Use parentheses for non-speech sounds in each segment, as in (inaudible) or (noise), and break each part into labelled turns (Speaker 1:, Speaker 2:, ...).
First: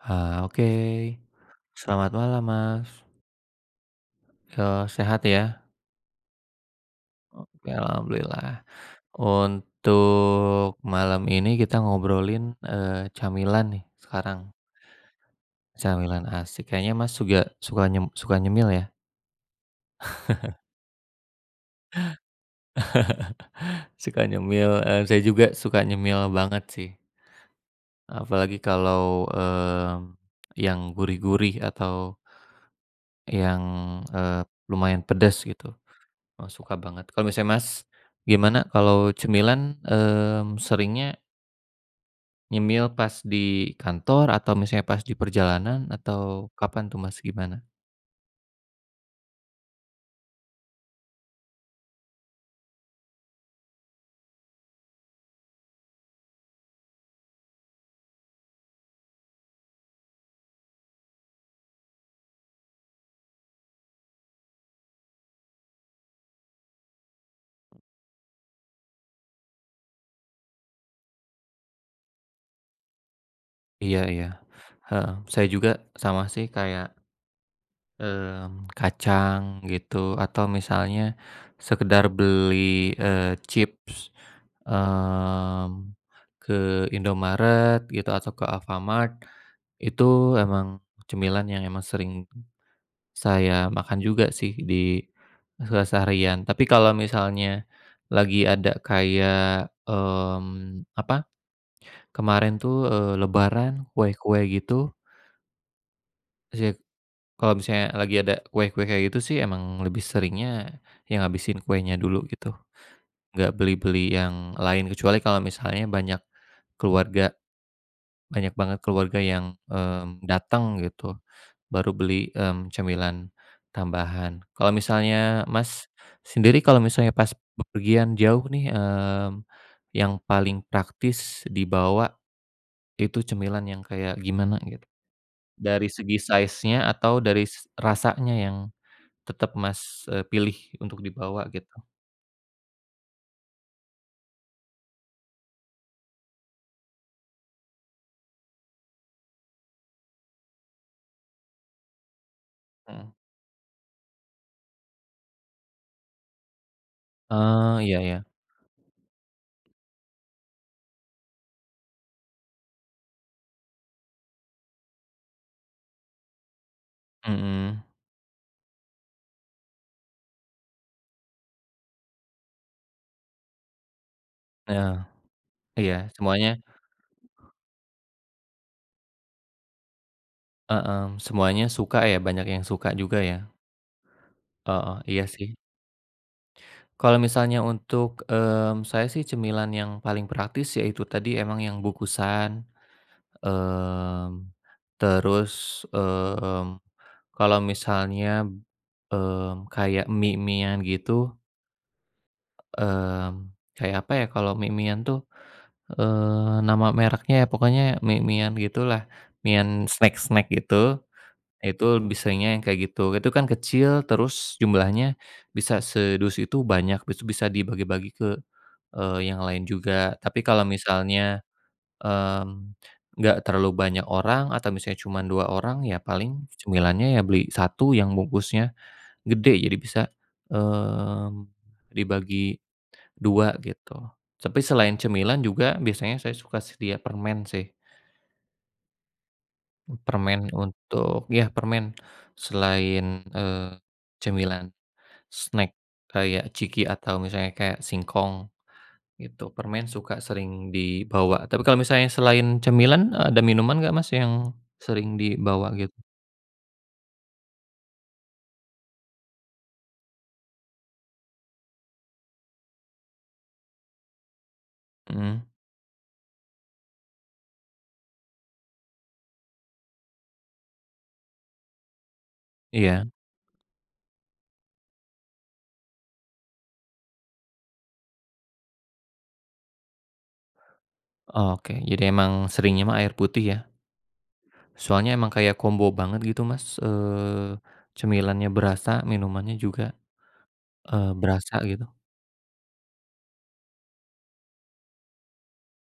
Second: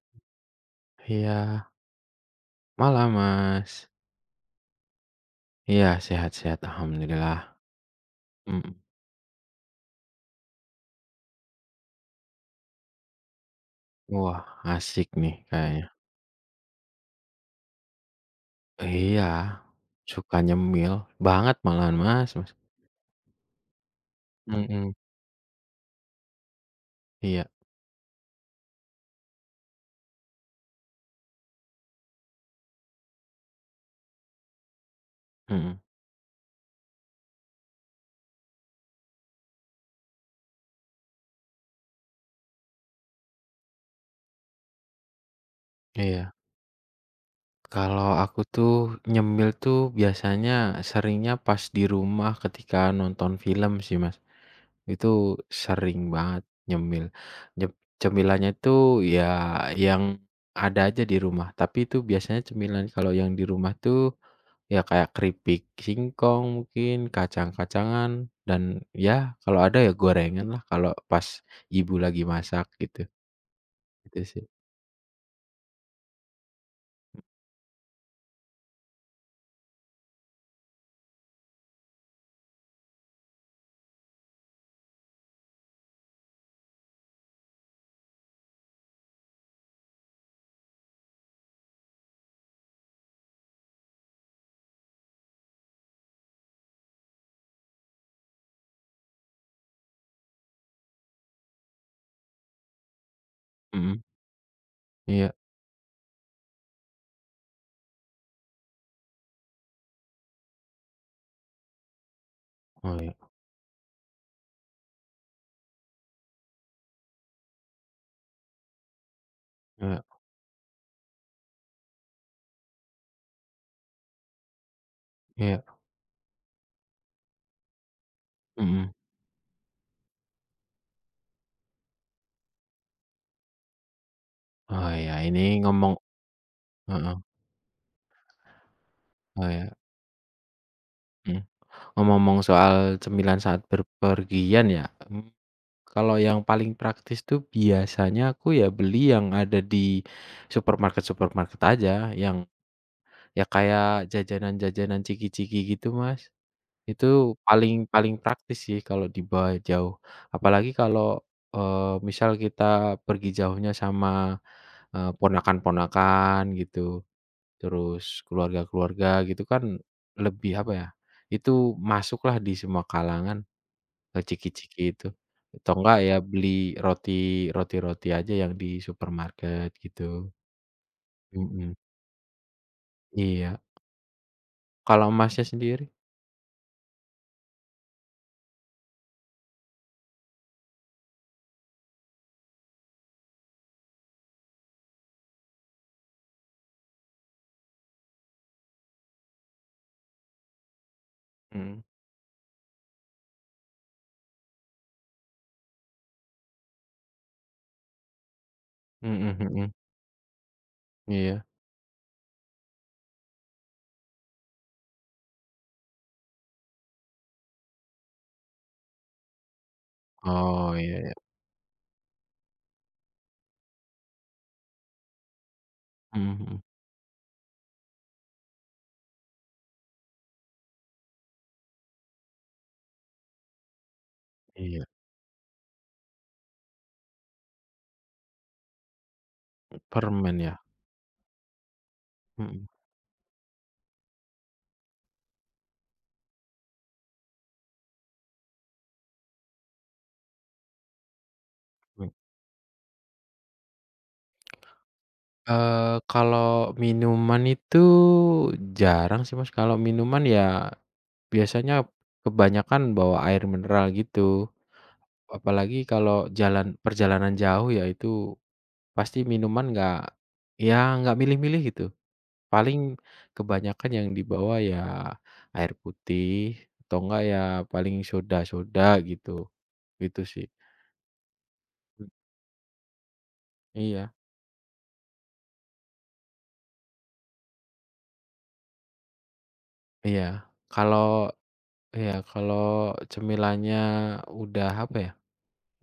Speaker 1: Ah, oke.
Speaker 2: Iya,
Speaker 1: Selamat malam, Mas,
Speaker 2: malam Mas.
Speaker 1: sehat ya?
Speaker 2: Iya, sehat-sehat alhamdulillah,
Speaker 1: Oke, alhamdulillah.
Speaker 2: mhm.
Speaker 1: Untuk malam ini kita ngobrolin, camilan nih
Speaker 2: Wah,
Speaker 1: sekarang,
Speaker 2: asik nih kayaknya.
Speaker 1: camilan asik. Kayaknya Mas juga suka nyemil ya?
Speaker 2: Iya, suka nyemil banget malahan Mas Mas,
Speaker 1: (laughs) Suka nyemil,
Speaker 2: mhm,
Speaker 1: saya juga suka nyemil banget sih,
Speaker 2: iya,
Speaker 1: apalagi kalau, yang gurih-gurih atau yang, eee, lumayan pedas gitu,
Speaker 2: mhm,
Speaker 1: suka banget. Kalau misalnya Mas, gimana kalau cemilan, seringnya nyemil pas di kantor atau misalnya pas di perjalanan
Speaker 2: iya.
Speaker 1: atau kapan tuh, Mas, gimana?
Speaker 2: Kalau aku tuh nyemil tuh biasanya seringnya pas di rumah ketika nonton film sih Mas, itu sering banget nyemil. Nyep cemilannya tuh ya yang ada aja di rumah, tapi itu biasanya cemilan kalau yang di rumah tuh ya kayak keripik singkong mungkin, kacang-kacangan, dan ya kalau ada ya gorengan lah kalau pas ibu lagi masak gitu,
Speaker 1: Iya,
Speaker 2: gitu
Speaker 1: iya,
Speaker 2: sih.
Speaker 1: heeh, saya juga sama sih kayak, kacang gitu atau misalnya sekedar beli, chips, mmm, ke Indomaret gitu atau ke Alfamart, itu emang cemilan yang emang sering saya makan juga sih di keseharian. Tapi kalau misalnya lagi ada kayak, apa, kemarin tuh, lebaran,
Speaker 2: Mhm,
Speaker 1: kue-kue gitu,
Speaker 2: iya.
Speaker 1: sih. Kalau misalnya lagi ada kue-kue kayak gitu sih emang lebih seringnya yang ngabisin kuenya dulu gitu,
Speaker 2: Oh ya,
Speaker 1: nggak beli-beli yang lain. Kecuali kalau misalnya banyak keluarga, banyak banget keluarga yang,
Speaker 2: iya
Speaker 1: datang gitu. Baru beli, cemilan tambahan. Kalau misalnya
Speaker 2: iya,
Speaker 1: Mas sendiri kalau misalnya pas bepergian jauh nih,
Speaker 2: mhm.
Speaker 1: yang paling praktis dibawa itu cemilan yang kayak gimana gitu?
Speaker 2: Oh ya ini
Speaker 1: Dari
Speaker 2: ngomong
Speaker 1: segi size-nya
Speaker 2: heeh,
Speaker 1: atau dari rasanya yang
Speaker 2: oh
Speaker 1: tetap
Speaker 2: ya,
Speaker 1: Mas, pilih untuk
Speaker 2: mhm.
Speaker 1: dibawa gitu?
Speaker 2: Ngomong-ngomong soal cemilan saat berpergian ya, mmm, kalau yang paling praktis tuh biasanya aku ya beli yang ada di supermarket-supermarket aja, yang
Speaker 1: Mhm.
Speaker 2: ya kayak jajanan-jajanan ciki-ciki gitu, Mas. Itu
Speaker 1: Oh,
Speaker 2: paling
Speaker 1: iya,
Speaker 2: paling
Speaker 1: iya.
Speaker 2: praktis sih kalau dibawa jauh. Apalagi kalau, eee, misal kita pergi jauhnya sama, ponakan-ponakan gitu,
Speaker 1: Mhm.
Speaker 2: terus keluarga-keluarga gitu kan lebih, apa ya, itu masuklah di semua kalangan, ciki-ciki
Speaker 1: Nah,
Speaker 2: itu. Atau enggak
Speaker 1: iya
Speaker 2: ya
Speaker 1: semuanya,
Speaker 2: beli roti roti-roti aja yang di supermarket gitu.
Speaker 1: heeh, semuanya
Speaker 2: Mhm,
Speaker 1: suka ya, banyak yang suka juga ya?
Speaker 2: iya.
Speaker 1: Heeh,
Speaker 2: Kalau
Speaker 1: iya
Speaker 2: Masnya
Speaker 1: sih.
Speaker 2: sendiri?
Speaker 1: Kalau misalnya untuk, saya sih cemilan yang paling praktis yaitu tadi emang yang bukusan, mmm, terus, mmm, kalau misalnya, kayak mie mian gitu,
Speaker 2: Mhm,
Speaker 1: mmm, kayak apa ya kalau mie mian tuh, nama mereknya ya pokoknya mie mian gitulah,
Speaker 2: mhm
Speaker 1: mian
Speaker 2: mhm,
Speaker 1: snack-snack gitu,
Speaker 2: iya.
Speaker 1: itu biasanya yang kayak gitu. Itu kan kecil terus jumlahnya bisa sedus itu banyak, bisa dibagi-bagi ke yang lain juga. Tapi kalau
Speaker 2: Oh, iya iya,
Speaker 1: misalnya, mmm, nggak terlalu banyak orang atau misalnya cuma 2 orang, ya
Speaker 2: mhm
Speaker 1: paling
Speaker 2: mhm,
Speaker 1: cemilannya ya beli satu yang bungkusnya gede, jadi bisa, mmm, dibagi 2 gitu. Tapi
Speaker 2: iya.
Speaker 1: selain cemilan juga biasanya saya suka sedia permen sih.
Speaker 2: Permen
Speaker 1: Permen
Speaker 2: ya?
Speaker 1: untuk ya permen
Speaker 2: Mhm
Speaker 1: selain, cemilan snack kayak ciki atau misalnya kayak singkong. Gitu, permen suka sering dibawa. Tapi kalau misalnya
Speaker 2: mhm.
Speaker 1: selain cemilan, ada minuman nggak Mas yang sering dibawa
Speaker 2: Eee,
Speaker 1: gitu?
Speaker 2: kalau minuman itu jarang sih Mas, kalau minuman ya biasanya kebanyakan bawa air mineral gitu.
Speaker 1: Mhm,
Speaker 2: Apalagi kalau jalan perjalanan jauh ya itu pasti minuman nggak ya nggak milih-milih gitu. Paling
Speaker 1: iya,
Speaker 2: kebanyakan yang dibawa ya air putih atau enggak ya paling soda-soda gitu, gitu sih.
Speaker 1: oke. Jadi emang seringnya mah air putih ya?
Speaker 2: Iya
Speaker 1: Soalnya emang kayak combo banget gitu Mas, cemilannya berasa, minumannya juga,
Speaker 2: iya. Kalau
Speaker 1: berasa gitu.
Speaker 2: iya, kalau cemilannya udah apa ya,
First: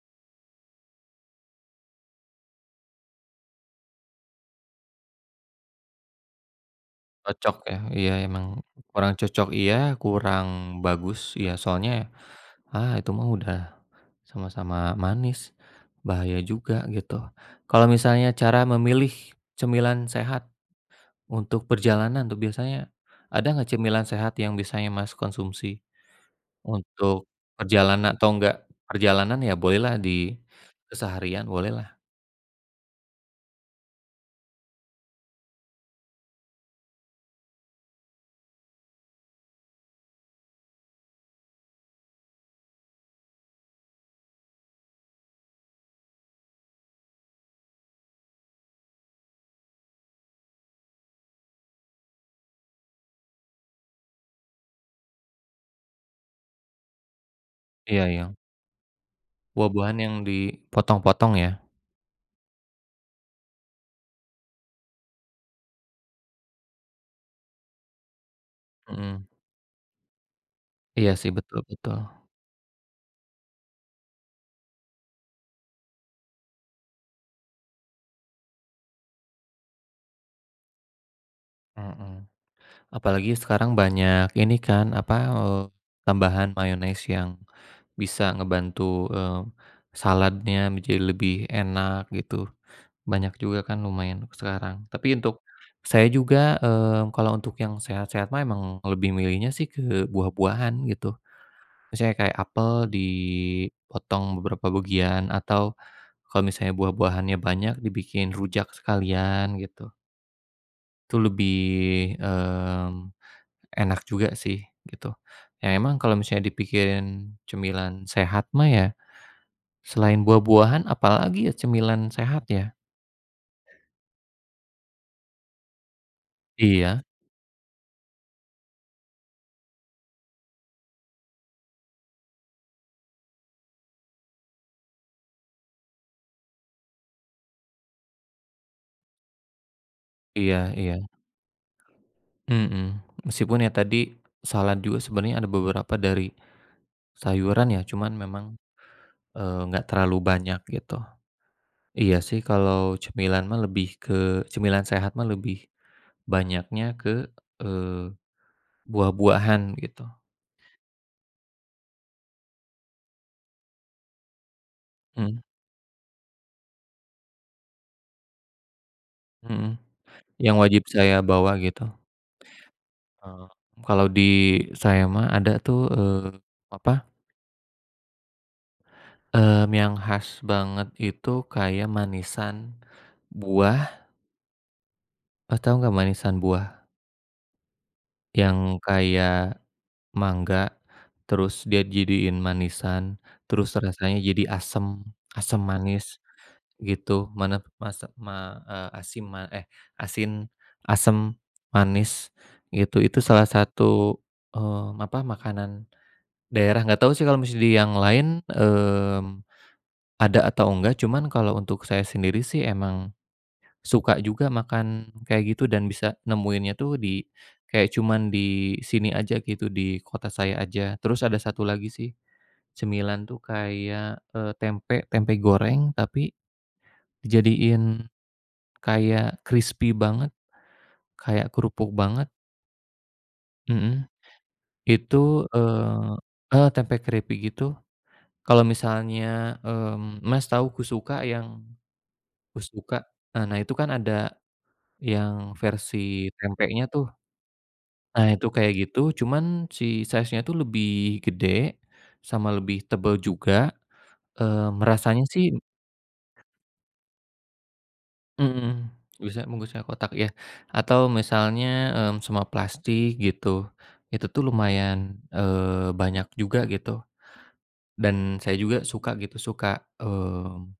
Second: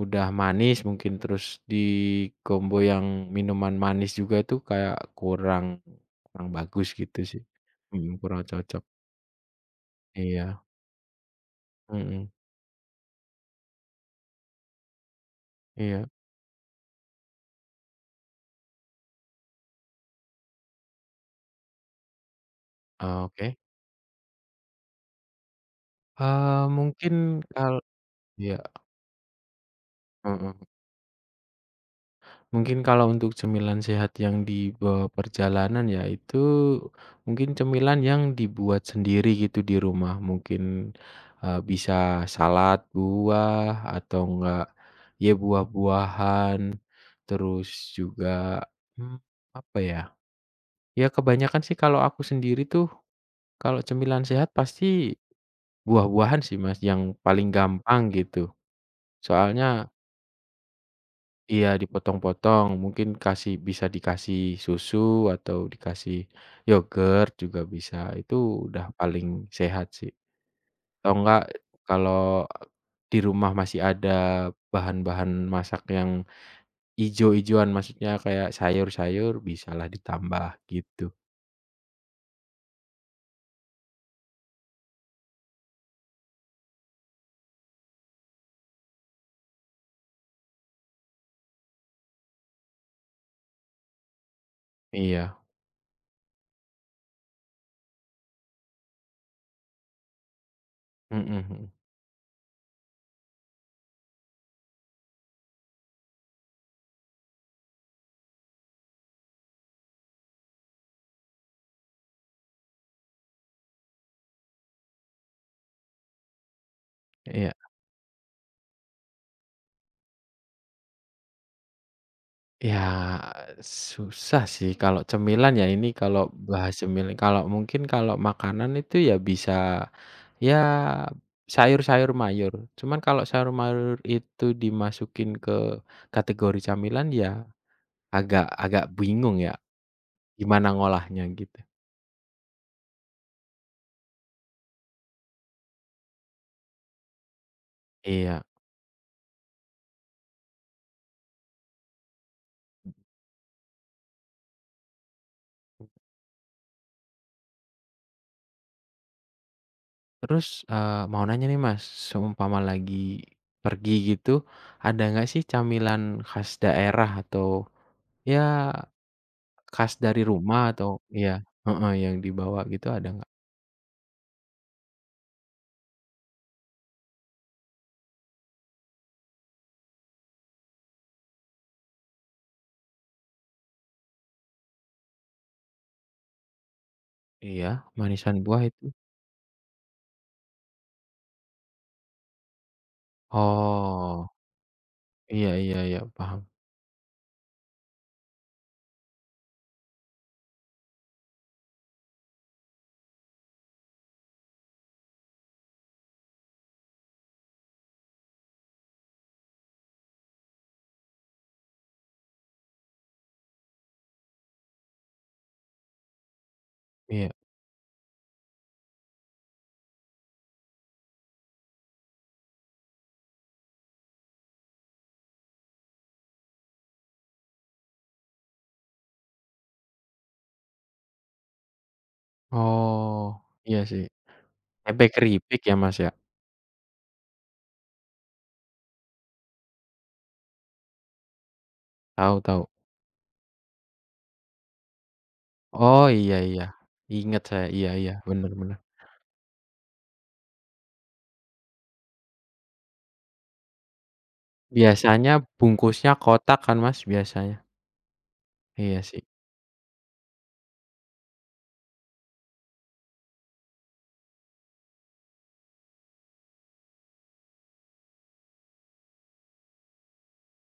Speaker 2: udah manis mungkin terus di combo yang minuman manis juga itu kayak kurang kurang bagus gitu sih,
Speaker 1: Cocok ya? Iya,
Speaker 2: mhm, kurang
Speaker 1: emang
Speaker 2: cocok.
Speaker 1: kurang cocok, iya,
Speaker 2: Iya,
Speaker 1: kurang bagus, iya, soalnya,
Speaker 2: mhm,
Speaker 1: ah, itu mah udah sama-sama manis,
Speaker 2: iya,
Speaker 1: bahaya juga gitu. Kalau misalnya cara memilih cemilan sehat untuk perjalanan tuh biasanya
Speaker 2: ah,
Speaker 1: ada
Speaker 2: oke,
Speaker 1: nggak cemilan sehat yang biasanya Mas konsumsi
Speaker 2: mungkin
Speaker 1: untuk
Speaker 2: kal
Speaker 1: perjalanan atau
Speaker 2: iya,
Speaker 1: enggak perjalanan ya bolehlah di
Speaker 2: mhm.
Speaker 1: keseharian bolehlah.
Speaker 2: Mungkin kalau untuk cemilan sehat yang dibawa perjalanan ya itu mungkin cemilan yang dibuat sendiri gitu di rumah. Mungkin, bisa salad buah atau enggak ya buah-buahan, terus juga, mmm, apa ya, ya kebanyakan sih kalau aku sendiri tuh kalau cemilan sehat pasti buah-buahan sih Mas yang paling
Speaker 1: Iya,
Speaker 2: gampang
Speaker 1: iya.
Speaker 2: gitu. Soalnya
Speaker 1: Buah-buahan yang dipotong-potong ya?
Speaker 2: iya, dipotong-potong, mungkin kasih bisa dikasih susu atau dikasih yogurt juga bisa, itu udah
Speaker 1: Mhm.
Speaker 2: paling sehat sih.
Speaker 1: Iya
Speaker 2: Atau
Speaker 1: sih,
Speaker 2: enggak
Speaker 1: betul, betul.
Speaker 2: kalau di rumah masih ada bahan-bahan masak yang ijo-ijoan, maksudnya kayak sayur-sayur bisalah ditambah gitu.
Speaker 1: Mhm. Apalagi sekarang banyak ini kan apa, tambahan mayones yang bisa ngebantu, saladnya menjadi lebih enak gitu, banyak juga kan lumayan sekarang. Tapi
Speaker 2: Iya,
Speaker 1: untuk saya juga, kalau untuk yang sehat-sehat mah emang lebih milihnya sih ke buah-buahan gitu.
Speaker 2: mhm mhm,
Speaker 1: Misalnya kayak apel dipotong beberapa bagian atau kalau misalnya buah-buahannya banyak dibikin rujak sekalian gitu. Itu lebih, enak juga sih gitu. Ya emang kalau misalnya dipikirin
Speaker 2: iya.
Speaker 1: cemilan sehat mah ya selain buah-buahan, apalagi ya cemilan sehat ya?
Speaker 2: Ya susah sih kalau cemilan ya ini kalau bahas
Speaker 1: Iya,
Speaker 2: cemilan, kalau mungkin kalau makanan itu ya bisa ya, sayur-sayur mayur, cuman kalau sayur mayur itu dimasukin ke kategori camilan ya agak agak bingung ya
Speaker 1: iya,
Speaker 2: gimana
Speaker 1: iya,
Speaker 2: ngolahnya gitu.
Speaker 1: mhm, meskipun ya tadi salad juga sebenarnya ada beberapa dari sayuran ya cuman
Speaker 2: Iya,
Speaker 1: memang, nggak terlalu banyak gitu. Iya sih kalau cemilan mah lebih ke cemilan sehat mah lebih banyaknya ke, eee, buah-buahan gitu,
Speaker 2: terus, mau nanya nih Mas, seumpama lagi pergi gitu, ada nggak sih
Speaker 1: mhm,
Speaker 2: camilan khas daerah atau ya
Speaker 1: mhm,
Speaker 2: khas dari
Speaker 1: yang
Speaker 2: rumah
Speaker 1: wajib
Speaker 2: atau
Speaker 1: saya
Speaker 2: iya,
Speaker 1: bawa gitu.
Speaker 2: heeh, yang dibawa gitu ada nggak?
Speaker 1: Eee, Kalau di saya mah ada tuh, apa. Yang khas banget itu kayak manisan buah, Mas, tahu nggak manisan buah?
Speaker 2: Iya, manisan buah
Speaker 1: Yang
Speaker 2: itu?
Speaker 1: kayak mangga, terus dia jadiin manisan, terus rasanya
Speaker 2: Oh,
Speaker 1: jadi asem,
Speaker 2: iya
Speaker 1: asem
Speaker 2: iya iya,
Speaker 1: manis
Speaker 2: paham,
Speaker 1: gitu, mana masa ma eee, asim ma eh, asin, asem, manis gitu. Itu salah satu, apa, makanan daerah, nggak tahu sih kalau misalnya di yang lain, ada atau enggak, cuman kalau untuk saya sendiri sih emang suka juga makan kayak gitu dan bisa nemuinnya tuh di
Speaker 2: iya.
Speaker 1: kayak cuman di sini aja gitu, di kota saya aja. Terus ada satu lagi sih, cemilan tuh kayak, tempe tempe goreng tapi dijadiin kayak crispy banget, kayak kerupuk banget,
Speaker 2: Oh, iya
Speaker 1: mhm.
Speaker 2: sih. Tempe
Speaker 1: Itu,
Speaker 2: keripik ya, Mas, ya?
Speaker 1: heeh, tempe keripik gitu. Kalau misalnya, Mas tahu kusuka yang
Speaker 2: Tahu tahu.
Speaker 1: kusuka? Nah, nah, itu kan ada yang
Speaker 2: Oh,
Speaker 1: versi
Speaker 2: iya iya.
Speaker 1: tempenya tuh.
Speaker 2: Ingat saya, iya iya,
Speaker 1: Nah, itu
Speaker 2: bener
Speaker 1: kayak
Speaker 2: bener.
Speaker 1: gitu, cuman si size-nya tuh lebih gede, sama lebih tebel juga, rasanya
Speaker 2: Biasanya
Speaker 1: sih,
Speaker 2: bungkusnya kotak kan, Mas, biasanya?
Speaker 1: mhm,
Speaker 2: Iya sih.
Speaker 1: bisa bungkusnya kotak ya, atau misalnya, sama plastik gitu, itu tuh lumayan, banyak juga gitu, dan saya juga suka gitu, suka, mmm,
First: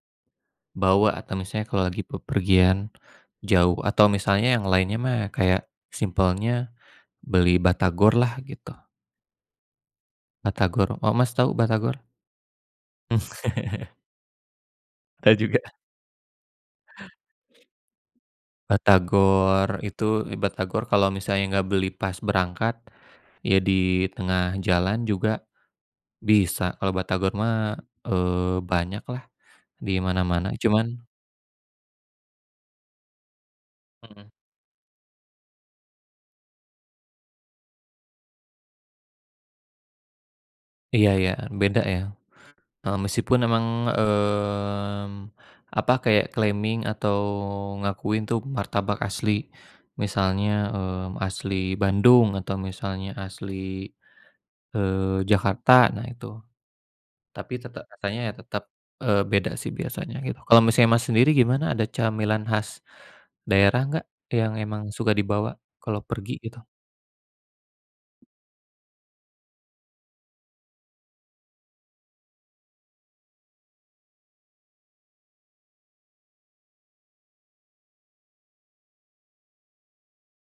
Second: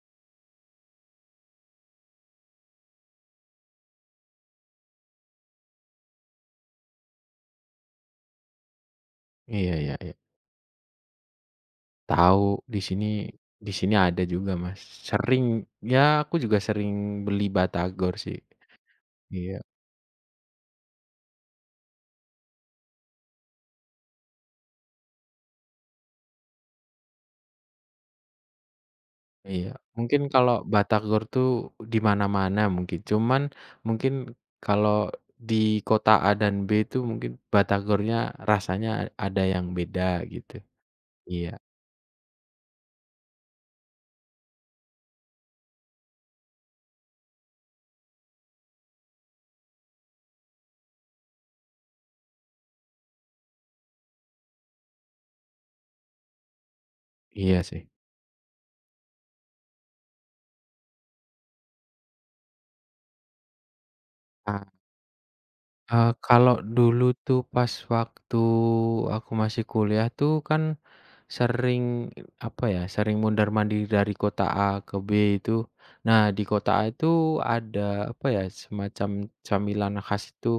Speaker 1: bawa atau misalnya kalau lagi bepergian jauh atau misalnya yang lainnya mah kayak simpelnya beli batagor lah gitu,
Speaker 2: Iya iya iya.
Speaker 1: batagor, oh Mas tahu batagor?
Speaker 2: Tahu di sini
Speaker 1: (laughs)
Speaker 2: ada juga, Mas.
Speaker 1: Tahu
Speaker 2: Sering
Speaker 1: juga.
Speaker 2: ya aku juga sering beli batagor sih. Iya.
Speaker 1: Batagor itu, batagor kalau misalnya nggak beli pas berangkat, ya di tengah jalan juga bisa. Kalau batagor mah, banyaklah
Speaker 2: Iya,
Speaker 1: di
Speaker 2: mungkin kalau
Speaker 1: mana-mana, cuman
Speaker 2: batagor tuh di mana-mana mungkin, cuman mungkin
Speaker 1: mhm,
Speaker 2: kalau di kota A dan B itu mungkin batagornya rasanya ada yang beda gitu.
Speaker 1: iya, ya
Speaker 2: Iya,
Speaker 1: beda ya. Meskipun emang, mmm, apa, kayak claiming atau ngakuin tuh martabak asli, misalnya, asli Bandung atau misalnya asli, Jakarta, nah itu. Tapi
Speaker 2: iya
Speaker 1: tetap
Speaker 2: sih.
Speaker 1: rasanya ya tetap, beda sih biasanya gitu. Kalau misalnya Mas sendiri gimana, ada camilan khas daerah nggak yang
Speaker 2: Ah,
Speaker 1: emang suka dibawa kalau pergi
Speaker 2: kalau
Speaker 1: gitu?
Speaker 2: dulu tuh pas waktu aku masih kuliah tuh kan sering, apa ya, sering mondar-mandir dari kota A ke B itu. Nah di kota A itu ada, apa ya, semacam camilan khas itu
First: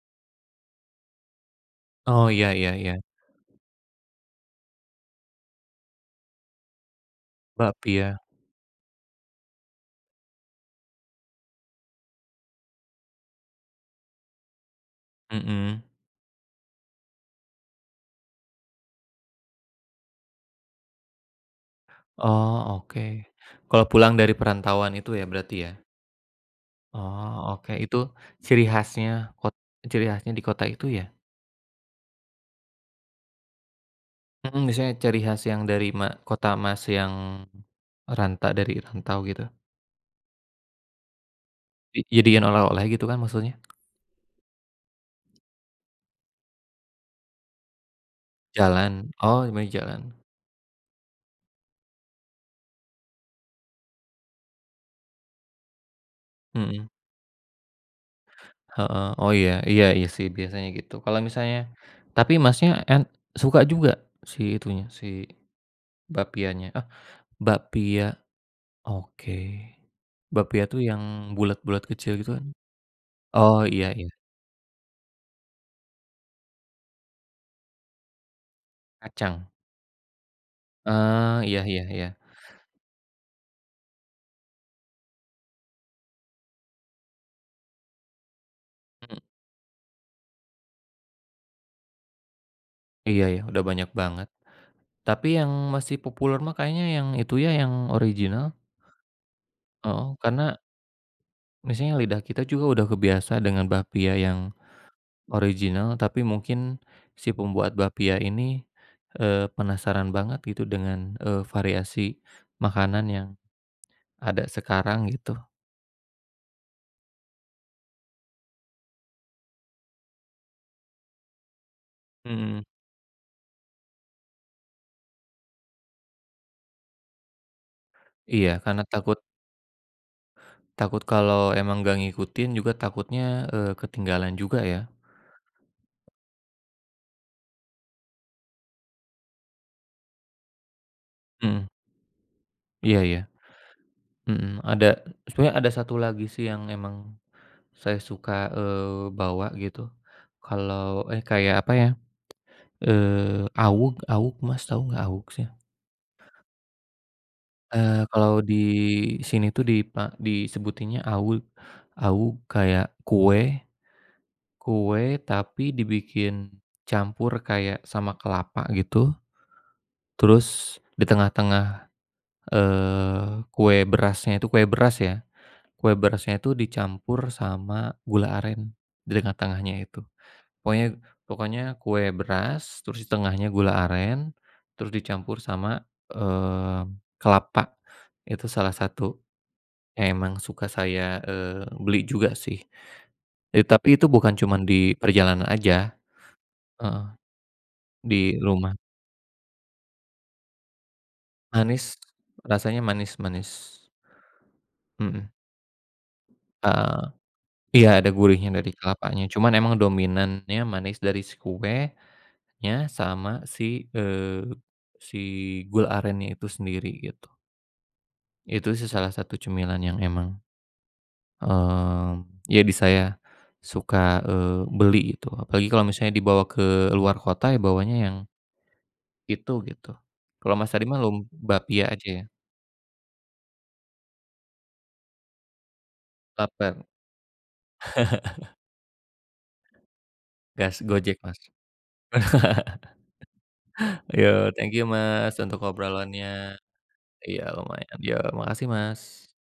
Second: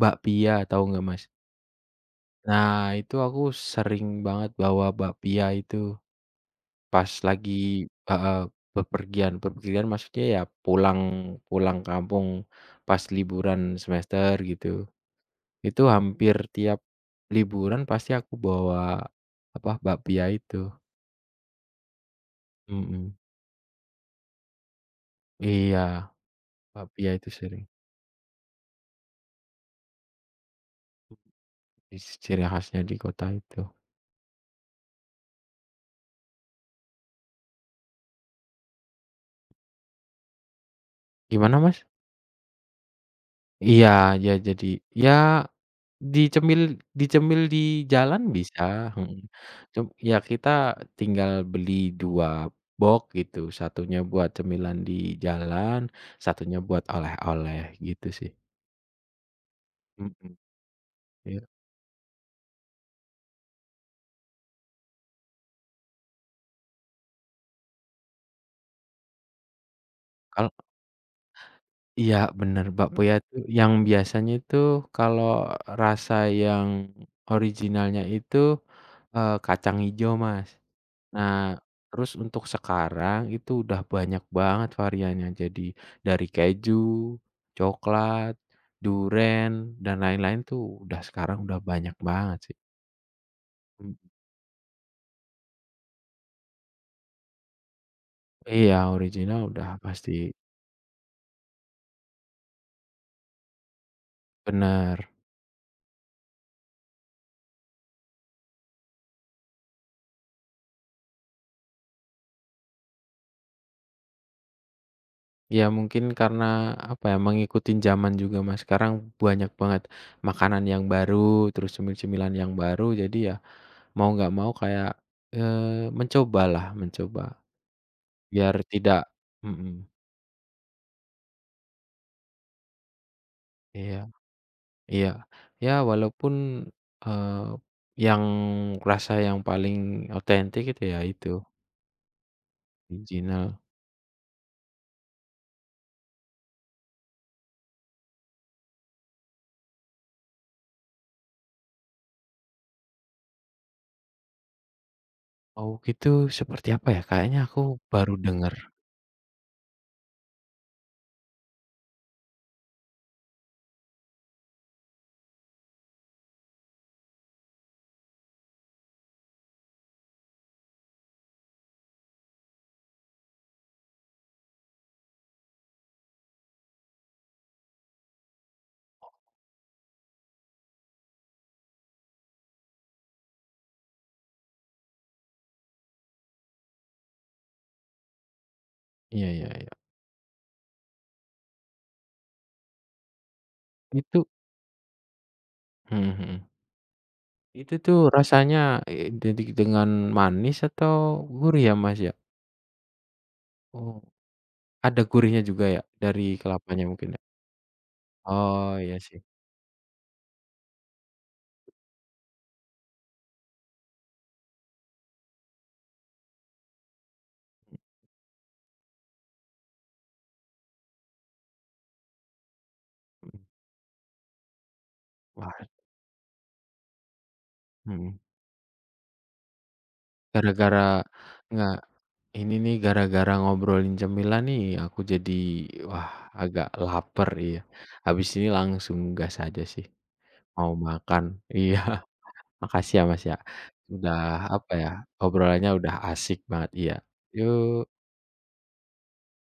Speaker 2: bakpia, tahu nggak Mas?
Speaker 1: Oh, iya, iya,
Speaker 2: Nah,
Speaker 1: iya,
Speaker 2: itu aku sering banget bawa bakpia itu pas lagi
Speaker 1: bakpia,
Speaker 2: heeh, bepergian. Bepergian maksudnya ya pulang pulang kampung pas liburan semester gitu.
Speaker 1: mhm.
Speaker 2: Itu hampir tiap liburan pasti aku bawa apa, bakpia itu.
Speaker 1: Oh
Speaker 2: Mhm.
Speaker 1: oke, kalau pulang dari perantauan itu ya berarti ya?
Speaker 2: Iya, bakpia itu
Speaker 1: Oh
Speaker 2: sering
Speaker 1: oke, itu ciri khasnya kot ciri khasnya di kota itu ya?
Speaker 2: is ciri khasnya di kota itu.
Speaker 1: Mhm, misalnya ciri khas yang dari kota Mas yang dari rantau gitu,
Speaker 2: Gimana Mas?
Speaker 1: di jadiin oleh-oleh gitu kan maksudnya?
Speaker 2: Iya, ya jadi ya Dicemil dicemil di jalan bisa,
Speaker 1: Jalan,
Speaker 2: mhm,
Speaker 1: oh namanya
Speaker 2: cem
Speaker 1: jalan,
Speaker 2: ya kita tinggal beli dua box gitu, satunya buat cemilan di jalan, satunya buat
Speaker 1: mhm.
Speaker 2: oleh-oleh gitu sih,
Speaker 1: Heeh, oh, iya, iya, iya sih
Speaker 2: mhm,
Speaker 1: biasanya gitu. Kalau
Speaker 2: iya.
Speaker 1: misalnya tapi Masnya suka juga si itunya, si bakpianya, ah, bakpia, oke.
Speaker 2: Kalau
Speaker 1: Bakpia tuh yang bulat-bulat
Speaker 2: iya
Speaker 1: kecil gitu kan?
Speaker 2: bener, bakpia tuh
Speaker 1: Oh,
Speaker 2: yang
Speaker 1: iya, iya,
Speaker 2: biasanya itu kalau rasa yang originalnya itu,
Speaker 1: kacang.
Speaker 2: kacang ijo, Mas. Nah,
Speaker 1: Eee, iya, iya, iya,
Speaker 2: terus untuk sekarang itu udah banyak banget variannya. Jadi dari keju, coklat,
Speaker 1: mhm,
Speaker 2: duren, dan lain-lain tuh udah sekarang udah banyak banget sih.
Speaker 1: iya ya udah banyak
Speaker 2: Mmm,
Speaker 1: banget. Tapi yang masih populer mah kayaknya yang itu ya, yang original,
Speaker 2: iya original udah
Speaker 1: heeh,
Speaker 2: pasti,
Speaker 1: karena misalnya lidah kita juga udah kebiasa dengan bakpia yang
Speaker 2: bener.
Speaker 1: original, tapi mungkin si pembuat bapia ini, penasaran banget gitu dengan, variasi makanan yang ada sekarang gitu.
Speaker 2: Ya mungkin karena apa ya, mengikuti zaman juga Mas, sekarang banyak banget makanan yang baru, terus cemil-cemilan yang
Speaker 1: Mhm,
Speaker 2: baru, jadi ya mau nggak mau kayak, mencobalah, mencoba
Speaker 1: iya,
Speaker 2: biar
Speaker 1: karena
Speaker 2: tidak
Speaker 1: takut,
Speaker 2: mhm,
Speaker 1: takut kalau emang nggak ngikutin juga takutnya,
Speaker 2: iya.
Speaker 1: ketinggalan juga ya.
Speaker 2: Iya. Ya walaupun, eee, yang yang paling otentik itu ya itu,
Speaker 1: Mhm, iya, iya,
Speaker 2: original.
Speaker 1: mhm, sebenarnya ada satu lagi sih yang emang saya suka, bawa gitu, kalau kayak apa ya, awug awug Mas, tahu nggak awug sih?
Speaker 2: Oh gitu seperti apa ya? Kayaknya aku baru
Speaker 1: Kalau
Speaker 2: dengar.
Speaker 1: di sini tuh disebutinnya awu awu kayak kue kue tapi dibikin campur kayak sama kelapa gitu, terus di tengah-tengah, kue berasnya itu kue beras ya, kue berasnya itu dicampur sama gula aren di tengah-tengahnya itu. Pokoknya pokoknya kue beras, terus di tengahnya gula aren, terus dicampur sama, eee, kelapa. Itu salah satu.
Speaker 2: Iya iya iya.
Speaker 1: Emang suka saya, beli juga sih, tapi itu
Speaker 2: Itu
Speaker 1: bukan cuman di perjalanan aja,
Speaker 2: mhm mhm.
Speaker 1: heeh,
Speaker 2: Itu tuh
Speaker 1: di
Speaker 2: rasanya
Speaker 1: rumah.
Speaker 2: identik dengan manis atau gurih ya,
Speaker 1: Manis,
Speaker 2: Mas, ya?
Speaker 1: rasanya manis-manis,
Speaker 2: Oh, ada
Speaker 1: mhm,
Speaker 2: gurihnya juga ya dari kelapanya
Speaker 1: eee,
Speaker 2: mungkin ya?
Speaker 1: iya, ada gurihnya dari
Speaker 2: Oh iya sih.
Speaker 1: kelapanya, cuman emang dominannya manis dari si kuenya sama si gula arennya itu sendiri gitu. Itu sih salah satu cemilan yang emang, ya di saya
Speaker 2: Mhm.
Speaker 1: suka, beli gitu,
Speaker 2: Wah
Speaker 1: apalagi kalau misalnya dibawa ke luar kota ya bawanya
Speaker 2: mhm.
Speaker 1: yang itu gitu. Kalau Mas
Speaker 2: Gara-gara
Speaker 1: tadi mah
Speaker 2: nggak.
Speaker 1: lumbapia aja ya?
Speaker 2: Ini nih gara-gara ngobrolin cemilan nih aku jadi, wah agak
Speaker 1: Laper,
Speaker 2: lapar iya. Habis ini langsung gas aja sih mau
Speaker 1: gas Gojek,
Speaker 2: makan.
Speaker 1: Mas.
Speaker 2: Iya (laughs) makasih ya Mas ya, udah
Speaker 1: Yo,
Speaker 2: apa
Speaker 1: thank you,
Speaker 2: ya,
Speaker 1: Mas, untuk
Speaker 2: obrolannya udah asik
Speaker 1: obrolannya.
Speaker 2: banget, iya.
Speaker 1: Iya lumayan.
Speaker 2: Yuk.
Speaker 1: Yo, makasih, Mas.